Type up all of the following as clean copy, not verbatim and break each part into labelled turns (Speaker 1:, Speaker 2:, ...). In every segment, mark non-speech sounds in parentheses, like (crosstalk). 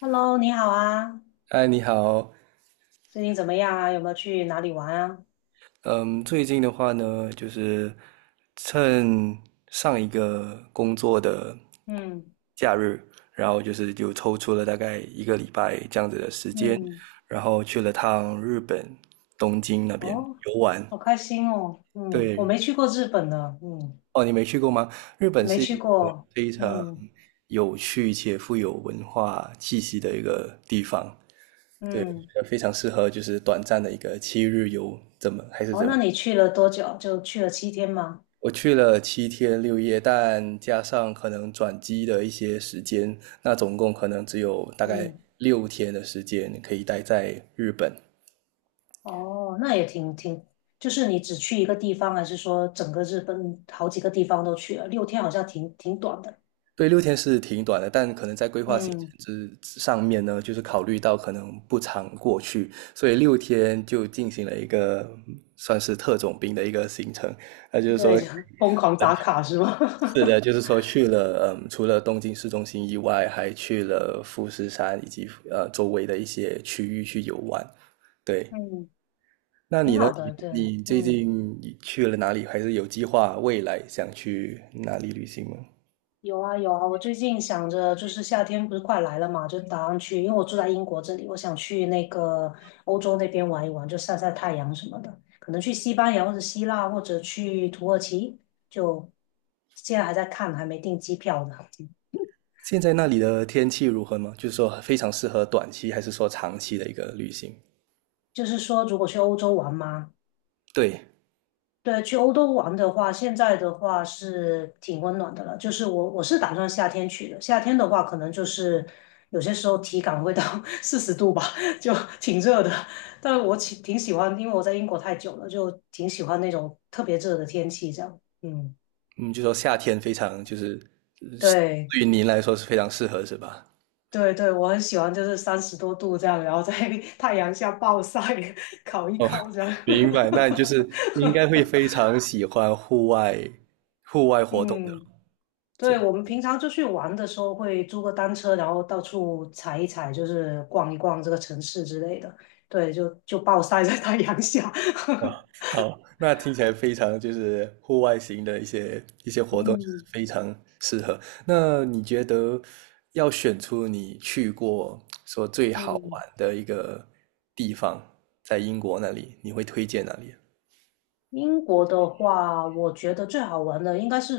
Speaker 1: Hello，你好啊，
Speaker 2: 嗨，你好。
Speaker 1: 最近怎么样啊？有没有去哪里玩啊？
Speaker 2: 嗯，最近的话呢，就是趁上一个工作的
Speaker 1: 嗯
Speaker 2: 假日，然后就是抽出了大概一个礼拜这样子的时间，
Speaker 1: 嗯，
Speaker 2: 然后去了趟日本东京那边
Speaker 1: 哦，
Speaker 2: 游玩。
Speaker 1: 好开心哦。嗯，我
Speaker 2: 对。
Speaker 1: 没去过日本呢。嗯，
Speaker 2: 哦，你没去过吗？日本
Speaker 1: 没
Speaker 2: 是一
Speaker 1: 去
Speaker 2: 个
Speaker 1: 过。
Speaker 2: 非常
Speaker 1: 嗯
Speaker 2: 有趣且富有文化气息的一个地方。对，
Speaker 1: 嗯，
Speaker 2: 非常适合就是短暂的一个7日游，怎么还是
Speaker 1: 哦，
Speaker 2: 怎么。
Speaker 1: 那你去了多久？就去了7天吗？
Speaker 2: 我去了7天6夜，但加上可能转机的一些时间，那总共可能只有大概
Speaker 1: 嗯，
Speaker 2: 六天的时间可以待在日本。
Speaker 1: 哦，那也挺，就是你只去一个地方，还是说整个日本好几个地方都去了？六天好像挺短的。
Speaker 2: 对，六天是挺短的，但可能在规划行程
Speaker 1: 嗯，
Speaker 2: 之上面呢，就是考虑到可能不常过去，所以六天就进行了一个算是特种兵的一个行程。那就是
Speaker 1: 对，
Speaker 2: 说，
Speaker 1: 就 (laughs) 疯狂打卡是吧？
Speaker 2: 是的，就是说去了，除了东京市中心以外，还去了富士山以及周围的一些区域去游玩。
Speaker 1: (laughs)
Speaker 2: 对，
Speaker 1: 嗯，
Speaker 2: 那
Speaker 1: 挺
Speaker 2: 你呢？
Speaker 1: 好
Speaker 2: 你
Speaker 1: 的，对，
Speaker 2: 你最
Speaker 1: 嗯。
Speaker 2: 近去了哪里？还是有计划未来想去哪里旅行吗？
Speaker 1: 有啊有啊，我最近想着就是夏天不是快来了嘛，就打算去，因为我住在英国这里，我想去那个欧洲那边玩一玩，就晒晒太阳什么的，可能去西班牙或者希腊或者去土耳其，就现在还在看，还没订机票呢。
Speaker 2: 现在那里的天气如何吗？就是说非常适合短期，还是说长期的一个旅行？
Speaker 1: 就是说，如果去欧洲玩嘛，
Speaker 2: 对，
Speaker 1: 对，去欧洲玩的话，现在的话是挺温暖的了。就是我是打算夏天去的，夏天的话可能就是有些时候体感会到 (laughs) 40度吧，(laughs) 就挺热的。但我挺喜欢，因为我在英国太久了，就挺喜欢那种特别热的天气这样。嗯，
Speaker 2: 嗯，就说夏天非常就是，是
Speaker 1: 对
Speaker 2: 对于您来说是非常适合，是吧？
Speaker 1: 对对，我很喜欢，就是30多度这样，然后在 (laughs) 太阳下暴晒 (laughs)，烤一
Speaker 2: 哦，
Speaker 1: 烤
Speaker 2: (laughs)
Speaker 1: 这样。
Speaker 2: 明白，那你就是你应该会
Speaker 1: (laughs)
Speaker 2: 非常喜欢户外活动的，
Speaker 1: 嗯。
Speaker 2: 这
Speaker 1: 对，我们平常出去玩的时候会租个单车，然后到处踩一踩，就是逛一逛这个城市之类的。对，就暴晒在太阳下。
Speaker 2: 啊
Speaker 1: (laughs)
Speaker 2: (laughs)，好，那听起来非常就是户外型的一些一些活动，就是
Speaker 1: 嗯
Speaker 2: 非常适合。那你觉得要选出你去过说最好
Speaker 1: 嗯。
Speaker 2: 玩的一个地方，在英国那里，你会推荐哪里啊？
Speaker 1: 英国的话，我觉得最好玩的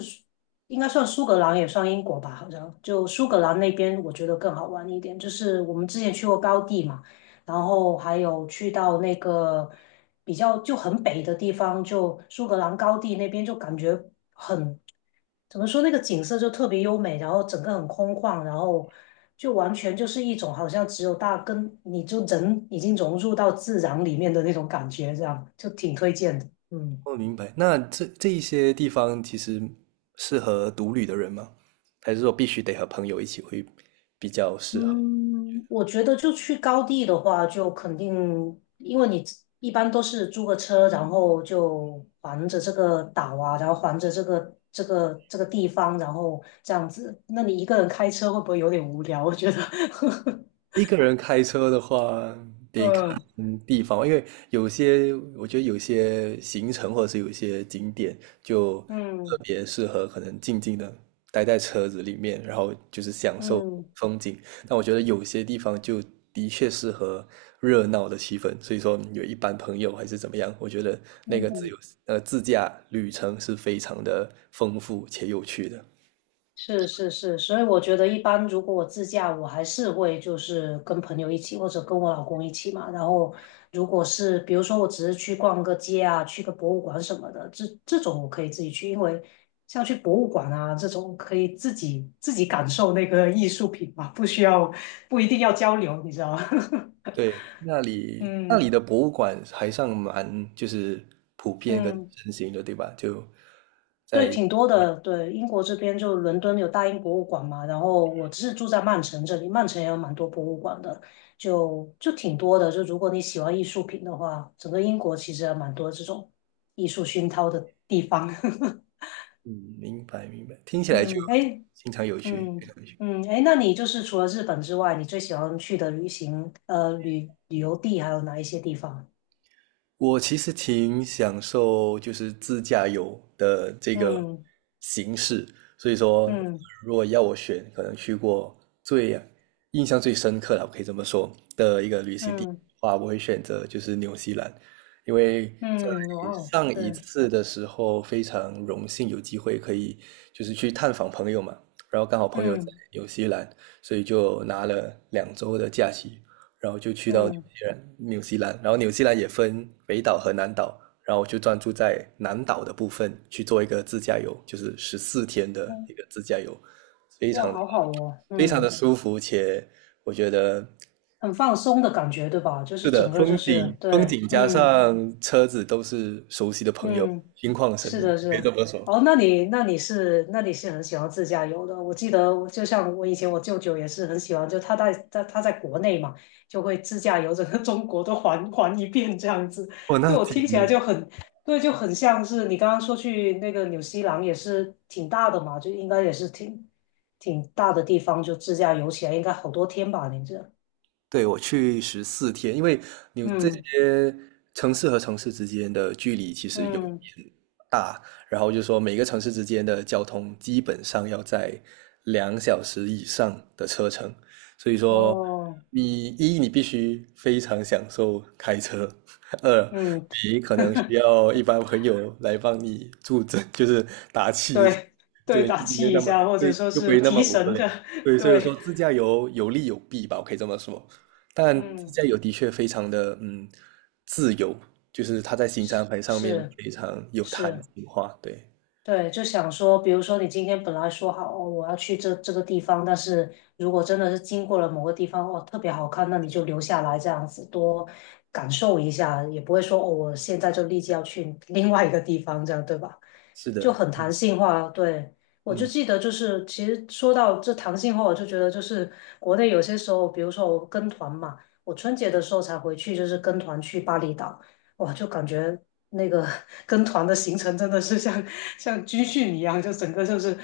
Speaker 1: 应该算苏格兰，也算英国吧，好像就苏格兰那边，我觉得更好玩一点。就是我们之前去过高地嘛，然后还有去到那个比较就很北的地方，就苏格兰高地那边，就感觉很，怎么说那个景色就特别优美，然后整个很空旷，然后就完全就是一种好像只有大跟你就人已经融入到自然里面的那种感觉，这样就挺推荐的。嗯
Speaker 2: 我明白。那这一些地方其实适合独旅的人吗？还是说必须得和朋友一起会比较适合？
Speaker 1: 嗯，我觉得就去高地的话，就肯定，因为你一般都是租个车，然后就环着这个岛啊，然后环着这个地方，然后这样子。那你一个人开车会不会有点无聊？我觉得，
Speaker 2: 一个人开车的话，
Speaker 1: (laughs)
Speaker 2: 得看
Speaker 1: 嗯
Speaker 2: 地方，因为有些我觉得有些行程或者是有些景点就特
Speaker 1: 嗯
Speaker 2: 别适合可能静静的待在车子里面，然后就是享受
Speaker 1: 嗯
Speaker 2: 风景。但我觉得有些地方就的确适合热闹的气氛，所以说有一班朋友还是怎么样，我觉得那个
Speaker 1: 嗯，
Speaker 2: 自驾旅程是非常的丰富且有趣的。
Speaker 1: 是是是，所以我觉得一般如果我自驾，我还是会就是跟朋友一起或者跟我老公一起嘛。然后如果是比如说我只是去逛个街啊，去个博物馆什么的，这种我可以自己去，因为像去博物馆啊这种可以自己感受那个艺术品嘛，不一定要交流，你知道吗？
Speaker 2: 对，那
Speaker 1: (laughs)
Speaker 2: 里那里
Speaker 1: 嗯
Speaker 2: 的博物馆还算蛮就是普遍跟
Speaker 1: 嗯。
Speaker 2: 盛行的，对吧？
Speaker 1: 对，
Speaker 2: 在
Speaker 1: 挺多的。对，英国这边就伦敦有大英博物馆嘛，然后我是住在曼城这里，曼城也有蛮多博物馆的，就挺多的。就如果你喜欢艺术品的话，整个英国其实还蛮多这种艺术熏陶的地方。(laughs)
Speaker 2: 嗯，明白明白，听起来就
Speaker 1: 嗯，哎，
Speaker 2: 非常有趣，非
Speaker 1: 嗯
Speaker 2: 常有趣。
Speaker 1: 嗯，哎，那你就是除了日本之外，你最喜欢去的旅行呃旅旅游地还有哪一些地方？
Speaker 2: 我其实挺享受就是自驾游的这个
Speaker 1: 嗯
Speaker 2: 形式，所以说
Speaker 1: 嗯
Speaker 2: 如果要我选，可能去过最印象最深刻了，我可以这么说的一个旅行地的
Speaker 1: 嗯
Speaker 2: 话，我会选择就是纽西兰，因为在
Speaker 1: 嗯，哇哦，
Speaker 2: 上一
Speaker 1: 对，
Speaker 2: 次的时候非常荣幸有机会可以就是去探访朋友嘛，然后刚好朋友在
Speaker 1: 嗯
Speaker 2: 纽西兰，所以就拿了2周的假期，
Speaker 1: 嗯。
Speaker 2: 纽西兰，然后纽西兰也分北岛和南岛，然后我就专注在南岛的部分去做一个自驾游，就是十四天的一个自驾游，非
Speaker 1: 哇，
Speaker 2: 常的
Speaker 1: 好好哦，
Speaker 2: 非常的
Speaker 1: 嗯，
Speaker 2: 舒服，且我觉得
Speaker 1: 很放松的感觉，对吧？就是
Speaker 2: 是的，
Speaker 1: 整个就
Speaker 2: 风景
Speaker 1: 是
Speaker 2: 风
Speaker 1: 对，
Speaker 2: 景加
Speaker 1: 嗯
Speaker 2: 上车子都是熟悉的朋友，
Speaker 1: 嗯，
Speaker 2: 心旷神
Speaker 1: 是
Speaker 2: 怡，
Speaker 1: 的，是
Speaker 2: 可以这
Speaker 1: 的。
Speaker 2: 么说。
Speaker 1: 哦，那你是很喜欢自驾游的。我记得，就像我以前我舅舅也是很喜欢，就他在国内嘛，就会自驾游整个中国都环一遍这样子。
Speaker 2: 哦，那
Speaker 1: 就我
Speaker 2: 挺，
Speaker 1: 听起来就很对，就很像是你刚刚说去那个纽西兰也是挺大的嘛，就应该也是挺大的地方，就自驾游起来应该好多天吧？你这。
Speaker 2: 对，我去十四天，因为你这
Speaker 1: 嗯
Speaker 2: 些城市和城市之间的距离其实有
Speaker 1: 嗯，
Speaker 2: 大，然后就说每个城市之间的交通基本上要在2小时以上的车程，所以说
Speaker 1: 哦，
Speaker 2: 你必须非常享受开车，(laughs) 二
Speaker 1: 嗯，
Speaker 2: 你可能需要一般朋友来帮你助阵，(laughs) 就是打气
Speaker 1: 对，对，
Speaker 2: 对，就
Speaker 1: 打
Speaker 2: 不会
Speaker 1: 气
Speaker 2: 那
Speaker 1: 一
Speaker 2: 么
Speaker 1: 下，或者
Speaker 2: 对，
Speaker 1: 说
Speaker 2: 就不
Speaker 1: 是
Speaker 2: 会那么
Speaker 1: 提
Speaker 2: 无
Speaker 1: 神
Speaker 2: 聊。
Speaker 1: 的，(laughs)
Speaker 2: 对，所以我说
Speaker 1: 对，
Speaker 2: 自驾游有利有弊吧，我可以这么说。但自
Speaker 1: 嗯，
Speaker 2: 驾游的确非常的自由，就是它在行程安排上面
Speaker 1: 是
Speaker 2: 非常有弹
Speaker 1: 是，
Speaker 2: 性化。对，
Speaker 1: 对，就想说，比如说你今天本来说好哦，我要去这个地方，但是如果真的是经过了某个地方，哦，特别好看，那你就留下来这样子多感受一下，也不会说哦，我现在就立即要去 (laughs) 另外一个地方，这样对吧？
Speaker 2: 是
Speaker 1: 就
Speaker 2: 的，
Speaker 1: 很弹性化。对，我就
Speaker 2: 嗯。
Speaker 1: 记得就是，其实说到这弹性化，我就觉得就是国内有些时候，比如说我跟团嘛，我春节的时候才回去，就是跟团去巴厘岛。哇，就感觉那个 (laughs) 跟团的行程真的是像军训一样，就整个就是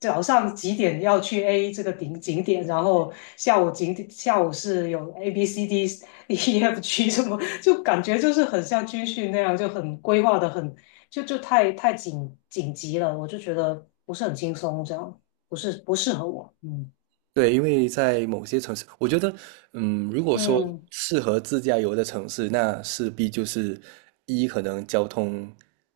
Speaker 1: 早上几点要去 A 这个顶景点，然后下午是有 A B C D (laughs) E F G 什么，就感觉就是很像军训那样，就很规划的很就太紧急了，我就觉得不是很轻松，这样不是不适合我，嗯
Speaker 2: 对，因为在某些城市，我觉得，如果说
Speaker 1: 嗯
Speaker 2: 适合自驾游的城市，那势必就是可能交通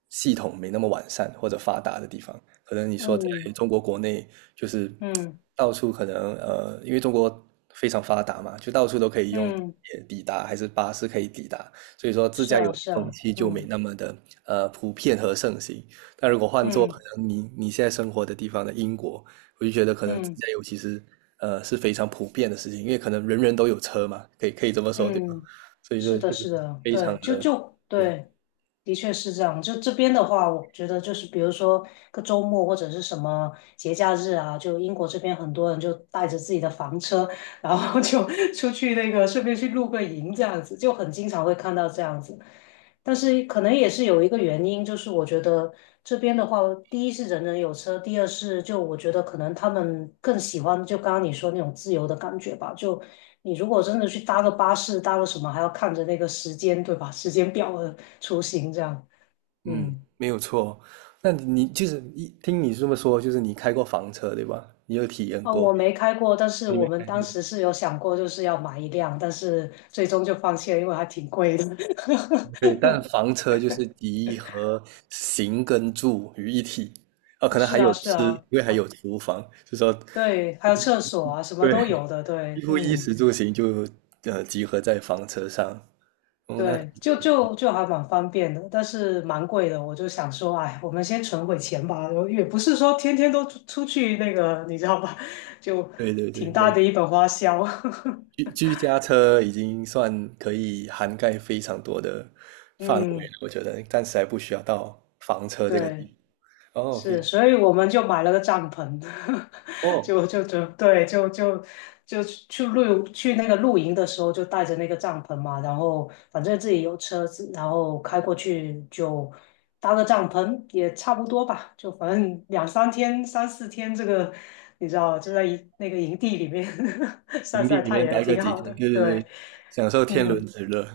Speaker 2: 系统没那么完善或者发达的地方。可能你说在
Speaker 1: 嗯
Speaker 2: 中国国内，就是
Speaker 1: 嗯
Speaker 2: 到处可能，因为中国非常发达嘛，就到处都可以用地
Speaker 1: 嗯，
Speaker 2: 铁抵达，还是巴士可以抵达，所以说自
Speaker 1: 是
Speaker 2: 驾游
Speaker 1: 啊
Speaker 2: 的
Speaker 1: 是
Speaker 2: 风
Speaker 1: 啊，
Speaker 2: 气就没
Speaker 1: 嗯
Speaker 2: 那么的普遍和盛行。但如果换做可
Speaker 1: 嗯。
Speaker 2: 能你现在生活的地方的英国，我就觉得可能自
Speaker 1: 嗯
Speaker 2: 驾游其实是非常普遍的事情，因为可能人人都有车嘛，可以这么说对吧？
Speaker 1: 嗯，
Speaker 2: 所以说
Speaker 1: 是的，
Speaker 2: 就是
Speaker 1: 是的，
Speaker 2: 非常
Speaker 1: 对，就
Speaker 2: 的普
Speaker 1: 就
Speaker 2: 遍。
Speaker 1: 对，的确是这样。就这边的话，我觉得就是比如说个周末或者是什么节假日啊，就英国这边很多人就带着自己的房车，然后就 (laughs) 出去那个顺便去露个营这样子，就很经常会看到这样子。但是可能也是有一个原因，就是我觉得这边的话，第一是人人有车，第二是就我觉得可能他们更喜欢就刚刚你说那种自由的感觉吧，就你如果真的去搭个巴士，搭个什么，还要看着那个时间，对吧？(laughs) 时间表的出行这样。
Speaker 2: 嗯，
Speaker 1: 嗯，
Speaker 2: 没有错。那你就是一听你这么说，就是你开过房车对吧？你有体验
Speaker 1: 啊，
Speaker 2: 过，
Speaker 1: 我没开过，但是我们当时是有想过，就是要买一辆，但是最终就放弃了，因为还挺贵的。
Speaker 2: 对。但房车就是集合行跟住于一体，啊，
Speaker 1: (laughs)
Speaker 2: 可能
Speaker 1: 是
Speaker 2: 还有
Speaker 1: 啊，是
Speaker 2: 吃，
Speaker 1: 啊，
Speaker 2: 因为还
Speaker 1: 啊，
Speaker 2: 有厨房，就说
Speaker 1: 对，还有厕所啊，什么都
Speaker 2: 对，
Speaker 1: 有的，对，
Speaker 2: 几乎衣
Speaker 1: 嗯。
Speaker 2: 食住行就集合在房车上。哦，那挺
Speaker 1: 对，就
Speaker 2: 有意思。
Speaker 1: 就就还蛮方便的，但是蛮贵的。我就想说，哎，我们先存会钱吧。然后也不是说天天都出去那个，你知道吧？(laughs) 就
Speaker 2: 对对对，
Speaker 1: 挺大
Speaker 2: 没
Speaker 1: 的一本花销。
Speaker 2: 居家车已经算可以涵盖非常多的
Speaker 1: (laughs)
Speaker 2: 范围了，
Speaker 1: 嗯，
Speaker 2: 我觉得暂时还不需要到房车这个
Speaker 1: 对。
Speaker 2: 地。哦，非
Speaker 1: 是，
Speaker 2: 常
Speaker 1: 所以我们就买了个帐篷，(laughs)
Speaker 2: 哦，
Speaker 1: 就对，就就就去露去那个露营的时候就带着那个帐篷嘛，然后反正自己有车子，然后开过去就搭个帐篷也差不多吧，就反正两三天、三四天这个，你知道就在营那个营地里面 (laughs) 晒
Speaker 2: 营地
Speaker 1: 晒
Speaker 2: 里
Speaker 1: 太
Speaker 2: 面
Speaker 1: 阳
Speaker 2: 待个
Speaker 1: 挺
Speaker 2: 几
Speaker 1: 好
Speaker 2: 天，
Speaker 1: 的，
Speaker 2: 对对
Speaker 1: 对，
Speaker 2: 对，享受天
Speaker 1: 嗯，
Speaker 2: 伦之乐。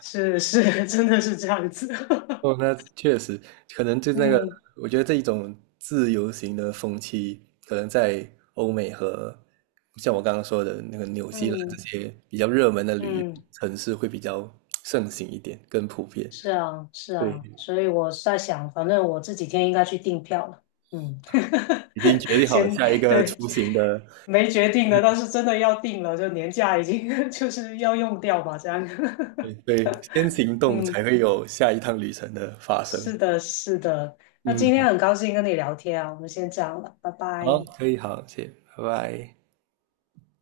Speaker 1: 是是，(laughs) 真的是这样子，
Speaker 2: 哦，那确实，可能就
Speaker 1: (laughs)
Speaker 2: 那个，
Speaker 1: 嗯
Speaker 2: 我觉得这一种自由行的风气，可能在欧美和像我刚刚说的那个纽西兰这
Speaker 1: 嗯
Speaker 2: 些比较热门的旅游
Speaker 1: 嗯。
Speaker 2: 城市会比较盛行一点，更普遍。
Speaker 1: 是啊，是
Speaker 2: 对，
Speaker 1: 啊，所以我是在想，反正我这几天应该去订票了。嗯，
Speaker 2: 已经决定
Speaker 1: (laughs)
Speaker 2: 好
Speaker 1: 先
Speaker 2: 下一个
Speaker 1: 对，
Speaker 2: 出行的，
Speaker 1: 没决定的，但是真的要定了，就年假已经 (laughs) 就是要用掉吧，这样。
Speaker 2: 对
Speaker 1: (laughs)
Speaker 2: 对，先行动
Speaker 1: 嗯，
Speaker 2: 才会有下一趟旅程的发生。
Speaker 1: 是的，是的。那
Speaker 2: 嗯，
Speaker 1: 今天很高兴跟你聊天啊，我们先这样了，拜拜。
Speaker 2: 好，可以，好，谢谢，拜拜。